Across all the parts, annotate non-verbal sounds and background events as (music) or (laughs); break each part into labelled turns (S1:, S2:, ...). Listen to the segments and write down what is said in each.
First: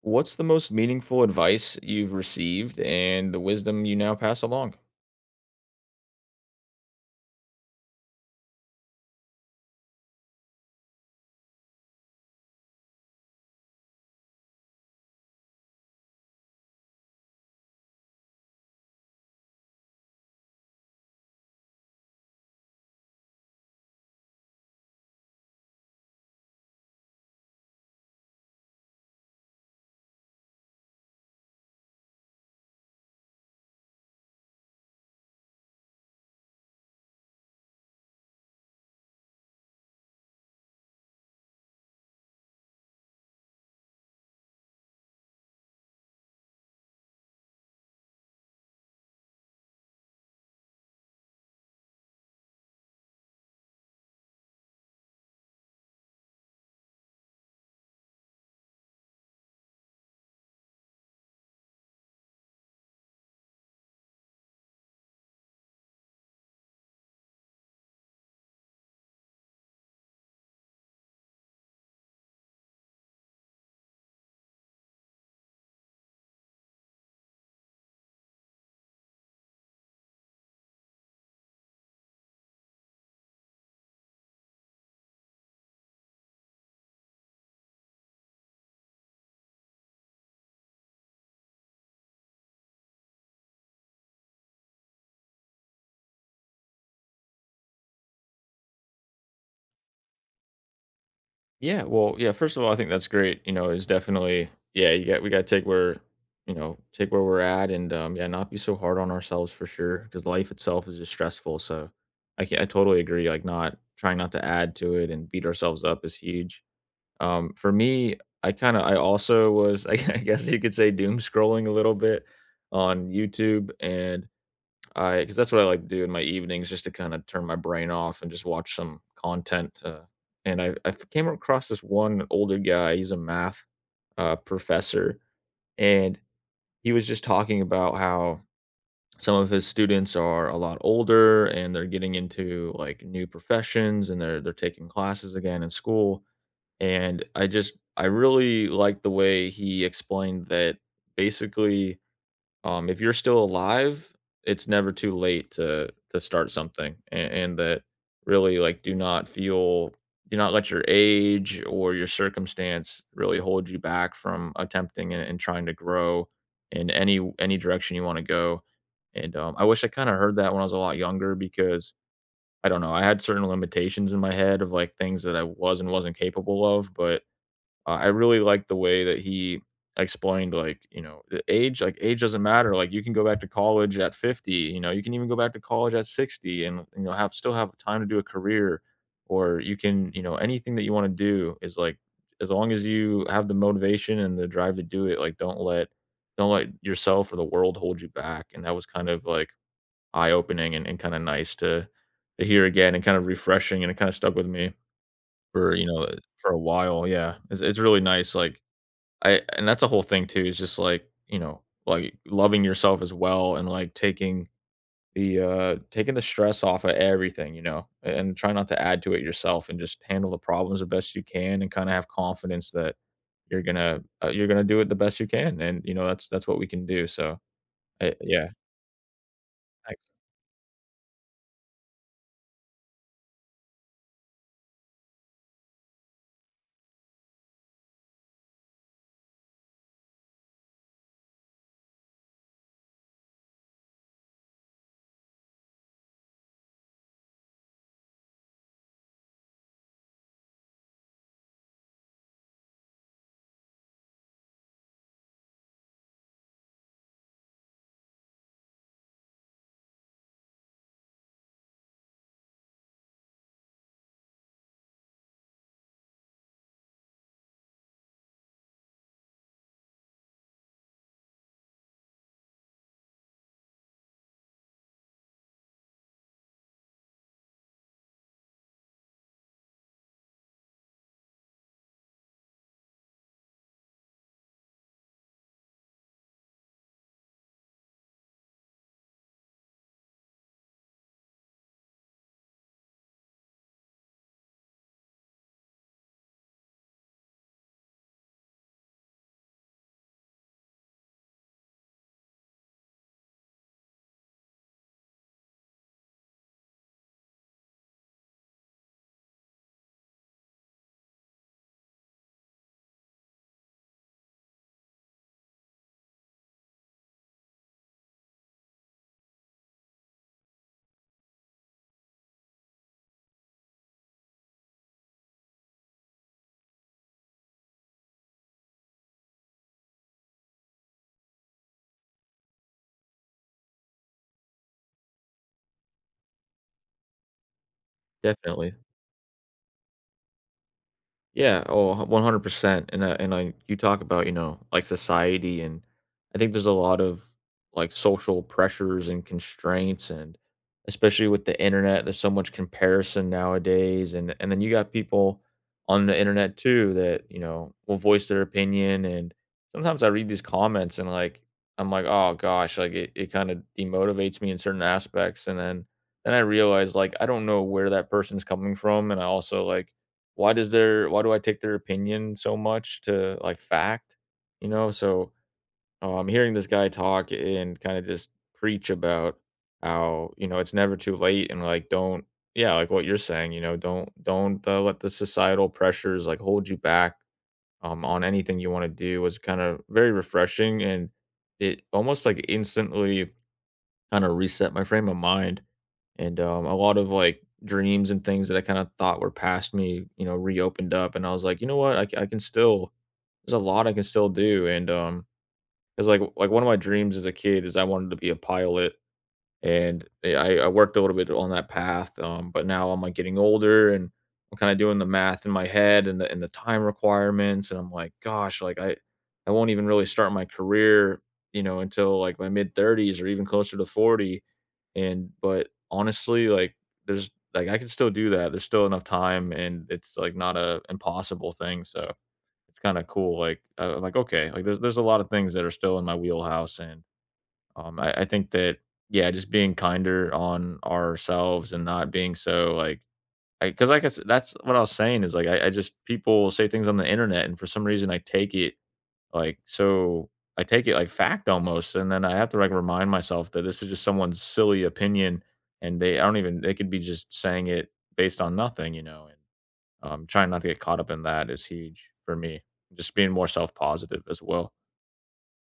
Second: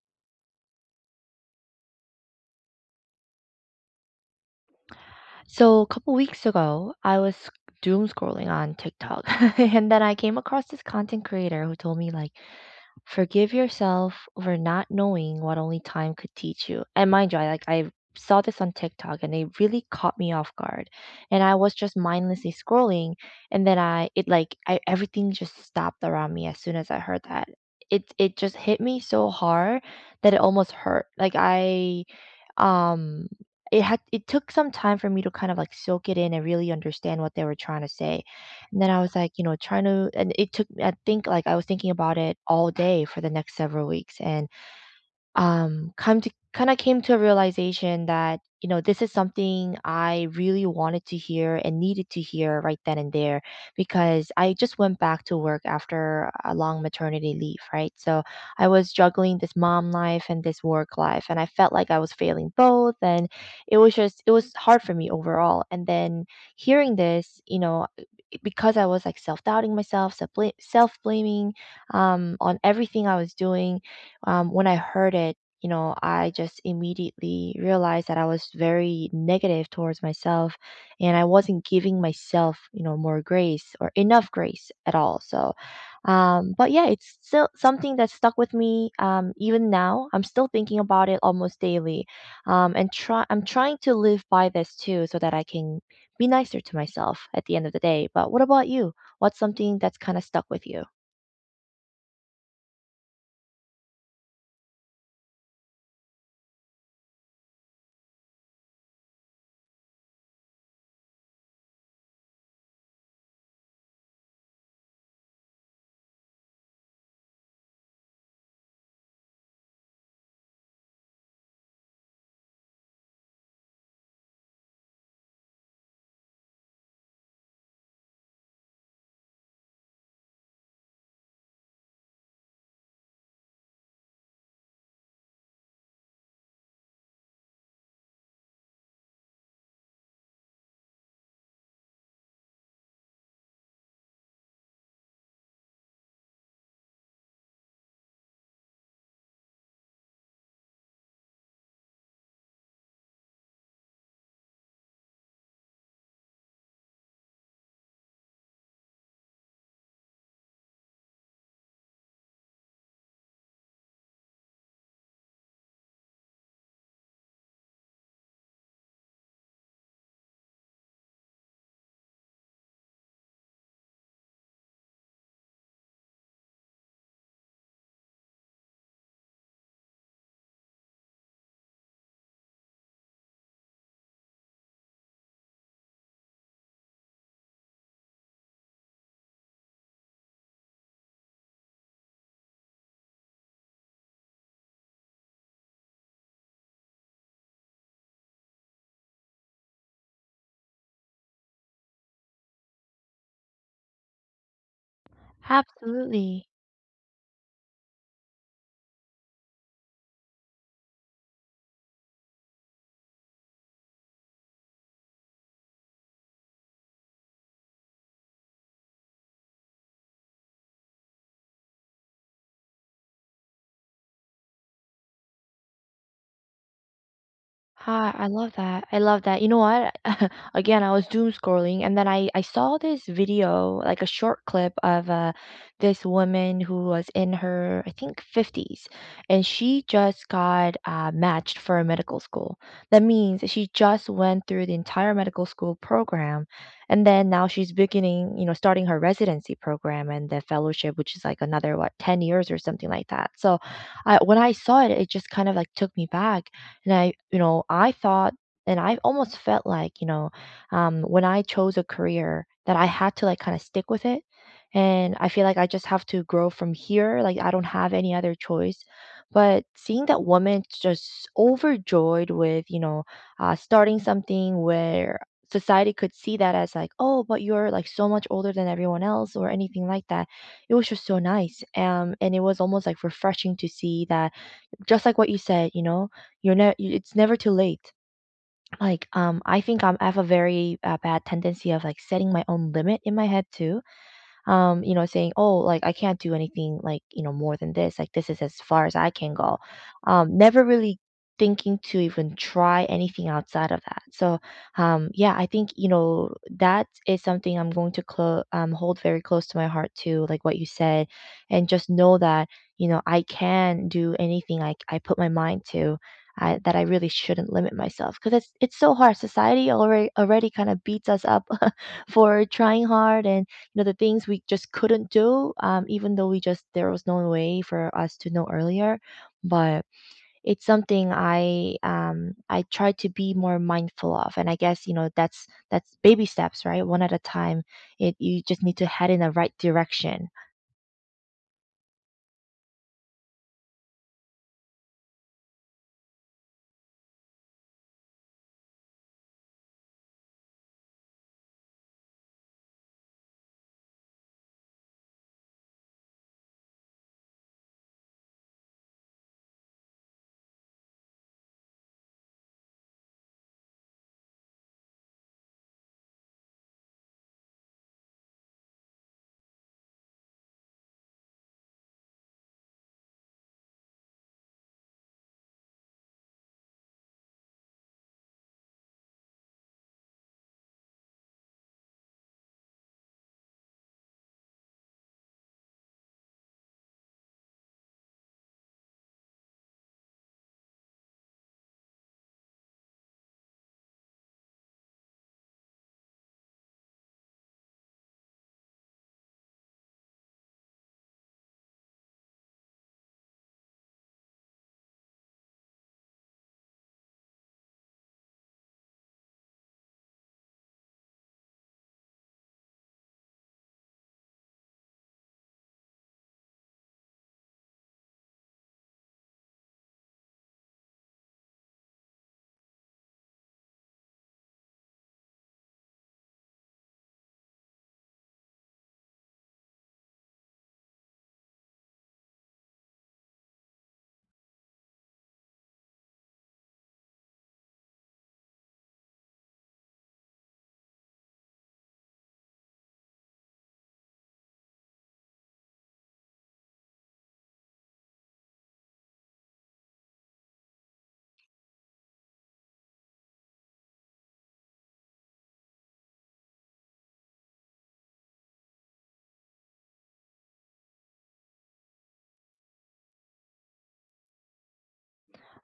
S1: What's the most meaningful advice you've received and the wisdom you now pass along?
S2: So a couple weeks ago, I was doom scrolling on TikTok, (laughs) and then I came across this content creator who told me forgive yourself for not knowing what only time could teach you. And mind you, I saw this on TikTok and it really caught me off guard. And I was just mindlessly scrolling, and then I it like I everything just stopped around me as soon as I heard that. It just hit me so hard that it almost hurt. Like I um it took some time for me to kind of like soak it in and really understand what they were trying to say, and then I was like trying to, and it took, I think, like I was thinking about it all day for the next several weeks. And come to kind of came to a realization that, you know, this is something I really wanted to hear and needed to hear right then and there, because I just went back to work after a long maternity leave, right? So I was juggling this mom life and this work life, and I felt like I was failing both, and it was hard for me overall. And then hearing this, you know, because I was like self doubting myself, self blaming on everything I was doing. When I heard it, you know, I just immediately realized that I was very negative towards myself, and I wasn't giving myself, you know, more grace or enough grace at all. But yeah, it's still something that stuck with me even now. I'm still thinking about it almost daily, and try. I'm trying to live by this too, so that I can be nicer to myself at the end of the day. But what about you? What's something that's kind of stuck with you?
S1: Yeah, well, yeah, first of all, I think that's great. You know, is definitely yeah, you got we got to take where, you know, take where we're at and yeah, not be so hard on ourselves for sure because life itself is just stressful. So I totally agree like not trying not to add to it and beat ourselves up is huge. For me, I kind of I also was (laughs) I guess you could say doom scrolling a little bit on YouTube and because that's what I like to do in my evenings just to kinda turn my brain off and just watch some content, and I came across this one older guy. He's a math, professor, and he was just talking about how some of his students are a lot older and they're getting into, like, new professions and they're taking classes again in school, and I really liked the way he explained that basically, if you're still alive, it's never too late to start something, and that really like do not feel, do not let your age or your circumstance really hold you back from attempting and trying to grow in any direction you want to go. And I wish I kind of heard that when I was a lot younger, because I don't know, I had certain limitations in my head of like things that I was and wasn't capable of. But I really like the way that he explained, like, you know, the age, like, age doesn't matter. Like, you can go back to college at 50, you know, you can even go back to college at 60 and, you know, have still have time to do a career, or you can, you know, anything that you want to do is like, as long as you have the motivation and the drive to do it, like, don't let yourself or the world hold you back. And that was kind of like eye opening, and kind of nice to hear again and kind of refreshing, and it kind of stuck with me for, you know,
S2: Absolutely.
S1: for a while. Yeah. It's really nice. Like, I and that's a whole thing too. Is just like, you know, like loving yourself as well and like taking the stress off of everything, you know, and try not to add to it yourself and just handle the problems the best you can and kind of have confidence that you're gonna do it the best you can. And you know, that's what we can do. So
S2: Hi,
S1: I,
S2: I
S1: yeah,
S2: love that. I love that. You know
S1: I,
S2: what? (laughs) Again, I was doom scrolling, and then I saw this video, like a short clip of this woman who was in her, I think, 50s, and she just got matched for a medical school. That means that she just went through the entire medical school program, and then now she's beginning, you know, starting her residency program and the fellowship, which is like another what, 10 years or something like that. So, I when I saw it, it just kind of like took me back, and I, you know, I thought, and I almost felt like, you know, when I chose a career that I had to like kind of stick with it. And I feel like I just have to grow from here. Like I don't have any other choice. But seeing that woman just overjoyed with, you know, starting something where society could see that as like, oh, but you're like so much older than everyone else or anything like that. It was just so nice. And it was almost like refreshing to see that, just like what you said, you know, you're never it's never too late. I have a very bad tendency of like setting my own limit in my head too, you know, saying, "Oh, like I can't do anything like, you know, more than this. Like this is as far as I can go." Never really thinking to even try anything outside of that. Yeah, I think, you know, that is something I'm going to hold very close to my heart too, like what you said, and just know that, you know, I can do anything I put my mind to. That I really shouldn't limit myself because it's so hard. Society already kind of beats us up (laughs) for trying hard, and you know, the things we just couldn't do, even though we just there was no way for us to know earlier. But it's something I I try to be more mindful of, and I guess, you know, that's baby steps, right? One at a time. It You just
S1: definitely.
S2: need to head in the right direction.
S1: Yeah, oh, 100%. And I you talk about, you know, like society, and I think there's a lot of like social pressures and constraints, and especially with the internet, there's so much comparison nowadays, and then you got people on the internet too that, you know, will voice their opinion. And sometimes I read these comments and like I'm like, "Oh gosh, like it kind of demotivates me in certain aspects." And then I realize like I don't know where that person's coming from, and I also like why do I take their opinion so much to like fact? You know, so hearing this guy talk and kind of just preach about how, you know, it's never too late and like don't, yeah, like what you're saying, you know, don't let the societal pressures like hold you back on anything you want to do was kind of very refreshing. And it almost like instantly kinda reset my frame of mind, and, a lot of, like, dreams and things that I kinda thought were past me, you know, reopened up, and I was like, "You know what? I can still, there's a lot I can still do," and, it's like, one of my dreams as a kid is I wanted to be a pilot, and, I worked a little bit on that path, but now I'm, like, getting older, and I'm kinda doing the math in my head and the time requirements, and I'm like, "Gosh," like, I won't even really start my career, you know, until, like, my mid-30s or even closer to 40." And but, honestly, like, I can still do that, there's still enough time, and it's, like, not a impossible thing, so it's kinda cool, like, I'm like, "Okay," like, there's a lot of things that are still in my wheelhouse, and I think that yeah, just being kinder on ourselves and not being so like, because like I said, that's what I was saying is like I just, people say things on the internet, and for some reason I take it like so I take it like fact almost, and then I have to like remind myself that this is just someone's silly opinion and they I don't even, they could be just saying it based on nothing, you know, and trying not to get caught up in that is huge for me. Just being more self positive as well.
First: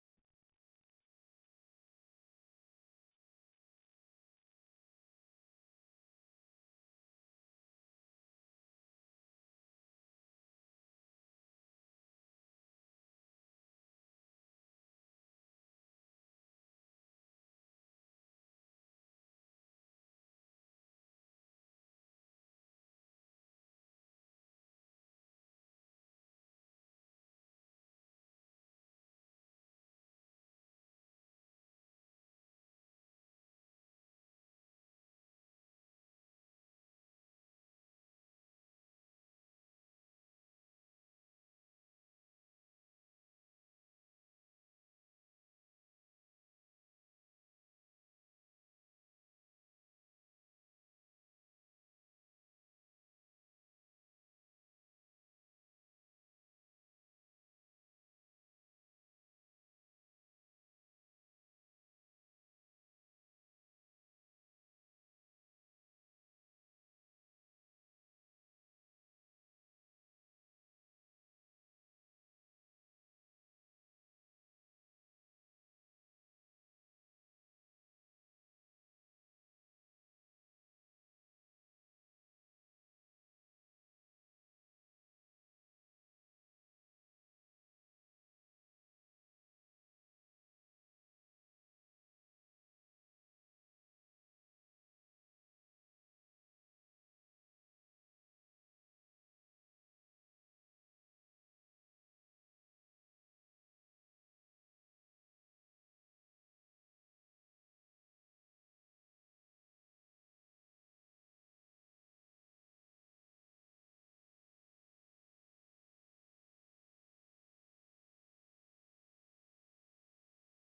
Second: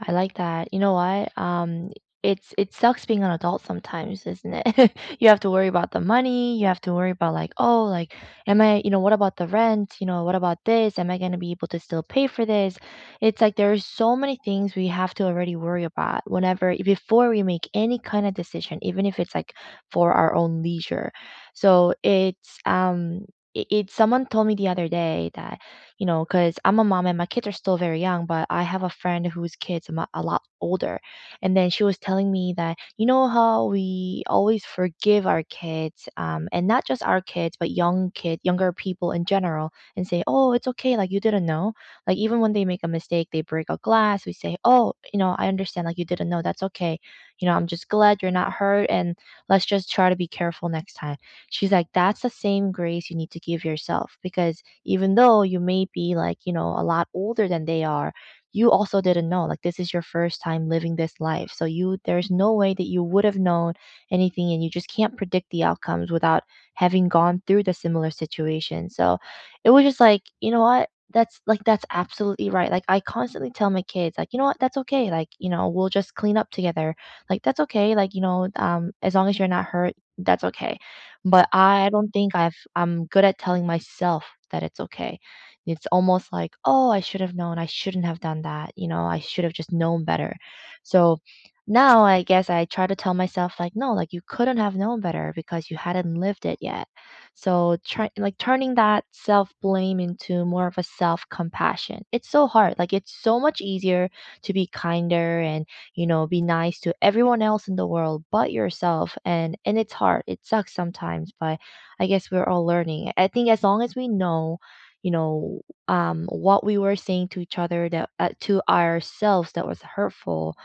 S2: I like that. You know what? It sucks being an adult sometimes, isn't it? (laughs) You have to worry about the money. You have to worry about like, oh, like, am I, you know, what about the rent? You know, what about this? Am I going to be able to still pay for this? It's like there are so many things we have to already worry about whenever before we make any kind of decision, even if it's like for our own leisure. So it's it, it someone told me the other day that, you know, because I'm a mom and my kids are still very young, but I have a friend whose kids are a lot older. And then she was telling me that, you know, how we always forgive our kids, and not just our kids, but young kids, younger people in general, and say, oh, it's okay. Like, you didn't know. Like, even when they make a mistake, they break a glass, we say, oh, you know, I understand. Like, you didn't know. That's okay. You know, I'm just glad you're not hurt. And let's just try to be careful next time. She's like, that's the same grace you need to give yourself, because even though you may be like, you know, a lot older than they are, you also didn't know. Like this is your first time living this life. So you there's no way that you would have known anything, and you just can't predict the outcomes without having gone through the similar situation. So it was just like, you know what? That's absolutely right. Like I constantly tell my kids like, you know what? That's okay. Like, you know, we'll just clean up together. Like that's okay. Like, you know, um, as long as you're not hurt, that's okay. But I don't think I'm good at telling myself that it's okay. It's almost like, "Oh, I should have known. I shouldn't have done that. You know, I should have just known better." So now I guess I try to tell myself like, "No, like you couldn't have known better because you hadn't lived it yet." So try like turning that self-blame into more of a self-compassion. It's so hard. Like it's so much easier to be kinder and, you know, be nice to everyone else in the world but yourself. And it's hard. It sucks sometimes, but I guess we're all learning. I think as long as we know, you know, what we were saying to each other, that to ourselves, that was hurtful.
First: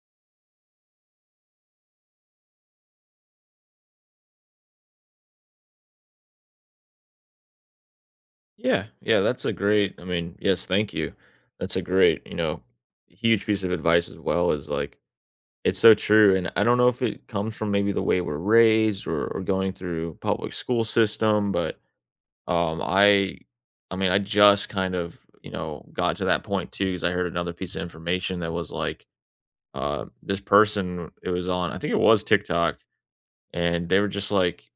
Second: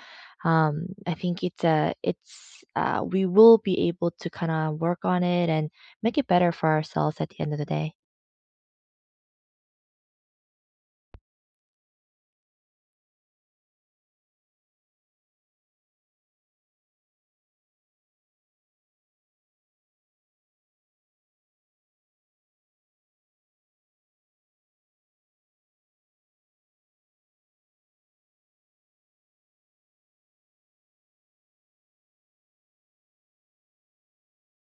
S2: I think it's a it's we will be able to kind of work on it and make it better for ourselves at the end of the day.
S1: Yeah, yeah, that's a great, I mean, yes, thank you. That's a great, you know, huge piece of advice as well is like it's so true, and I don't know if it comes from maybe the way we're raised, or going through public school system. But um I I mean, I just kind of, you know, got to that point too, cuz I heard another piece of information that was like this person, it was on, I think it was TikTok, and they were just like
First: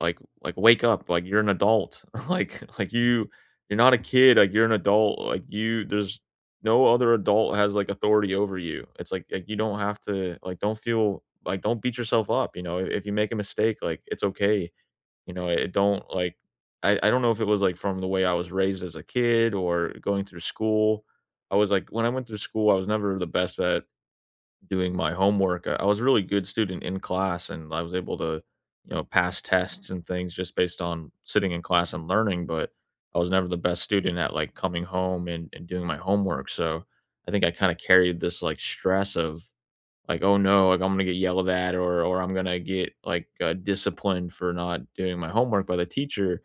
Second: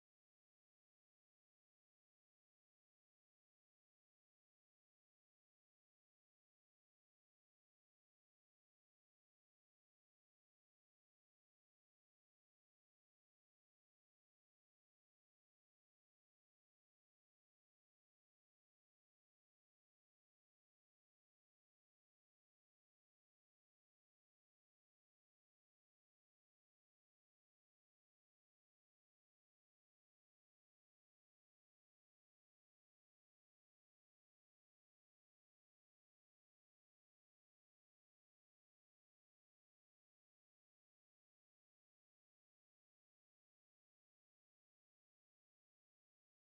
S1: wake up, like, you're an adult. (laughs) You you're not a kid, like, you're an adult, like, you there's no other adult has, like, authority over you. It's like, you don't have to like, don't feel like, don't beat yourself up, you know? If you make a mistake, like, it's okay, you know? It don't like I don't know if it was, like, from the way I was raised as a kid or going through school. I was like when I went through school, I was never the best at doing my homework. I was a really good student in class, and I was able to, you know, pass tests and things just based on sitting in class and learning. But I was never the best student at like coming home and doing my homework. So I think I kind of carried this like stress of like, "Oh, no, like, I'm gonna get yelled at or I'm gonna get, like, disciplined for not doing my homework by the teacher."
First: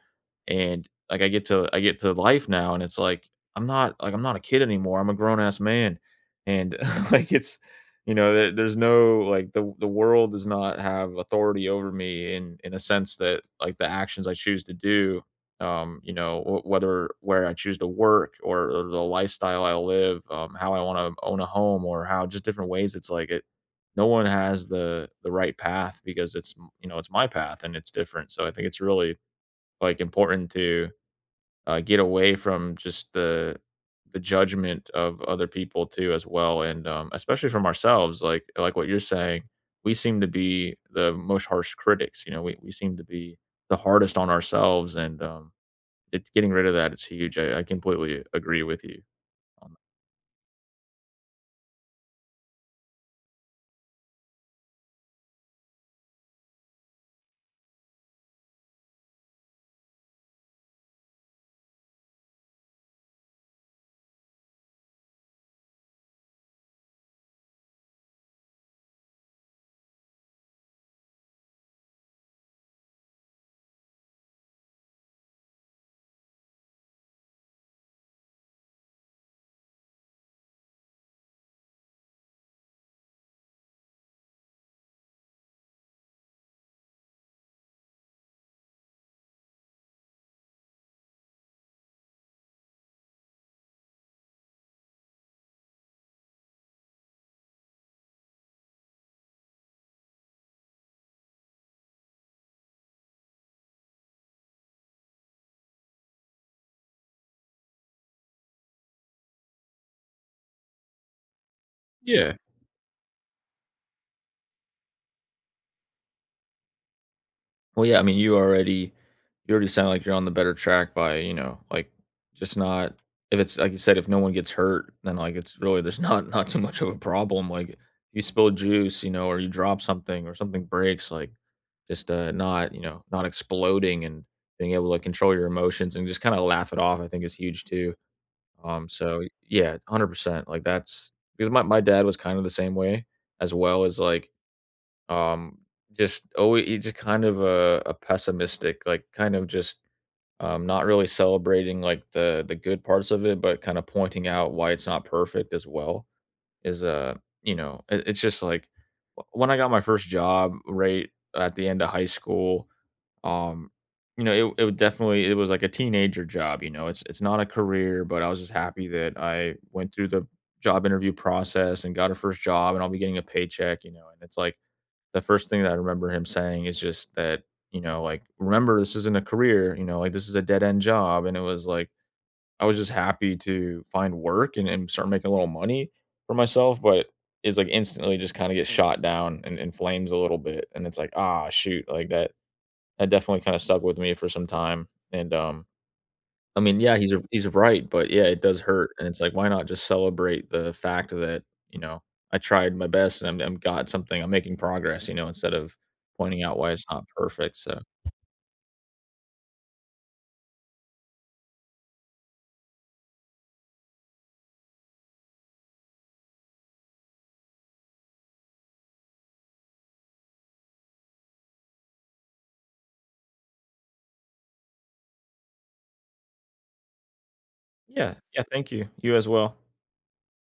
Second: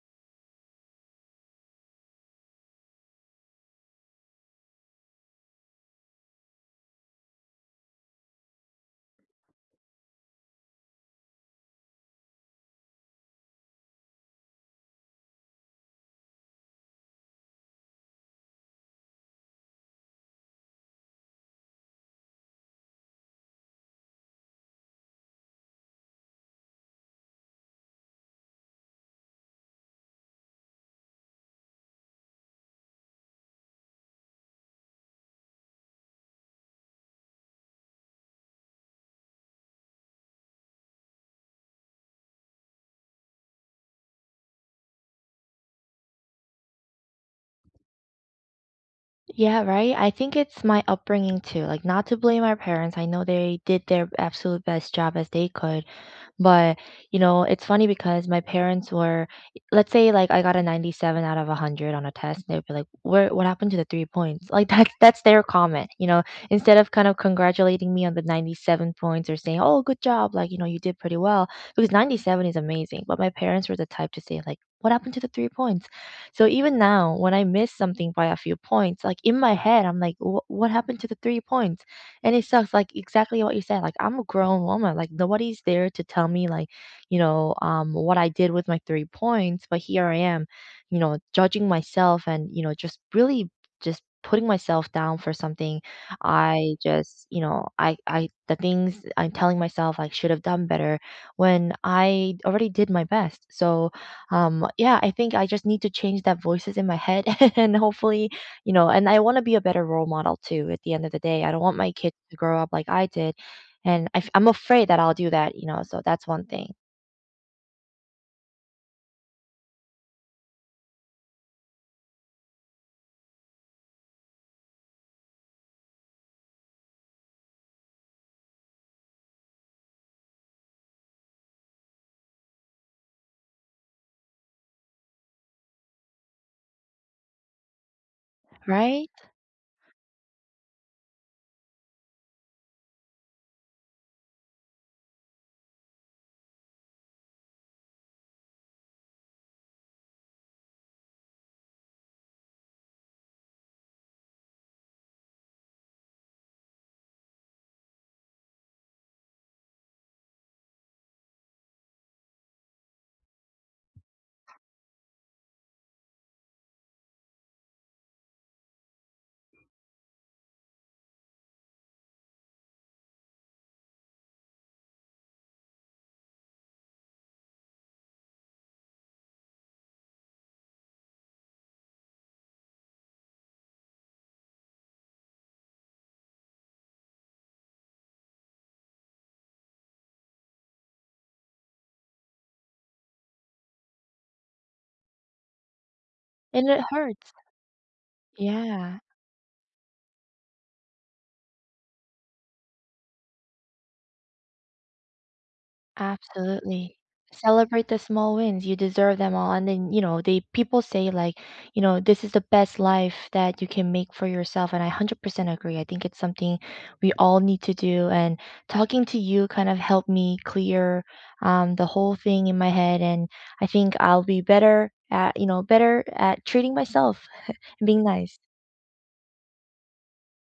S1: And, like, I get to life now, and it's like, I'm not a kid anymore, I'm a grown ass man, and, (laughs) like, it's you know, there there's no like, the world does not have authority over me in a sense that, like, the actions I choose to do, you know, w whether where I choose to work or the lifestyle I live, how I wanna own a home or how just different ways it's like, it no one has the right path because it's m you know, it's my path and it's different. So I think it's really, like, important to, get away from just the judgment of other people too as well, and, especially from ourselves, like what you're saying, we seem to be the most harsh critics. You know, we seem to be the hardest on ourselves and, it's getting rid of that. It's huge. I completely agree with you
S2: Yeah,
S1: on that.
S2: right. I think it's my upbringing too. Like, not to blame our parents. I know they did their absolute best job as they could. But, you know, it's funny because my parents were, let's say, like, I got a 97 out of 100 on a test, they would be like, "Where what happened to the 3 points?" Like, (laughs) that's their comment, you know? Instead of kind of congratulating me on the 97 points or saying, "Oh, good job," like, you know, "You did pretty well," because 97 is amazing, but my parents were the type to say, like, "What happened to the 3 points?" So even now, when I miss something by a few points, like, in my head, I'm like, "What happened to the 3 points?" And it sucks, like, exactly what you said, like, I'm a grown woman, like, nobody's there to tell me, like, you know, what I did with my 3 points, but here I am, you know, judging myself and, you know, just really just putting myself down for something I just you know, I the things I'm telling myself I should have done better when I already did my best. So, yeah, I think I just need to change that voices in my head, (laughs) and hopefully, you know, and I wanna be a better role model too at the end of the day. I don't want my kids
S1: Yeah.
S2: to grow up like I did, and I'm afraid that I'll do that, you know, so that's one thing,
S1: Well, yeah, I mean, you already, you already sound like you're on the better track by, you know, like just not, if it's like you said, if no one gets hurt, then like it's really there's (laughs) not not too much of a problem. Like you spill juice, you know, or you drop something or something breaks, like just not, you know, not exploding and being able to control your emotions and just kind of laugh it off, I think is huge too.
S2: right?
S1: So yeah, 100%. Like that's because my dad was kind of the same way, as well as like um, just always you just kind of a pessimistic, like kind of just not really celebrating like the good parts of it, but kind of pointing out why it's not perfect as well. Is you know, it's just like when I got my first job right at the end of high school. Um, you know, it would definitely, it was like a teenager job. You know, it's not a career, but I was just happy that I went through the job interview process and got a first job, and I'll be getting a paycheck. You know, and it's like the first thing that I remember him saying is just that, you know, like, "Remember, this isn't a career, you know, like, this is a dead-end job." And it was like, I was just happy to find work and start making a little money for myself, but it's, like, instantly just kinda get shot down and in flames a little bit, and it's like, "Ah, shoot," like, that definitely kinda stuck with me for some time, and, I
S2: And
S1: mean,
S2: it
S1: yeah,
S2: hurts.
S1: he's right, but yeah, it does hurt.
S2: Yeah.
S1: And it's like, why not just celebrate the fact that, you know, I tried my best and I'm got something, I'm making progress, you know, instead of pointing out why it's
S2: Absolutely.
S1: not perfect. So
S2: Celebrate the small wins. You deserve them all. And then, you know, they people say like, you know, this is the best life that you can make for yourself. And I 100% agree. I think it's something we all need to do. And talking to you kind of helped me clear the whole thing in my head. And I think I'll be better at, you know, better at treating myself and being
S1: yeah,
S2: nice.
S1: yeah, thank you. You as well.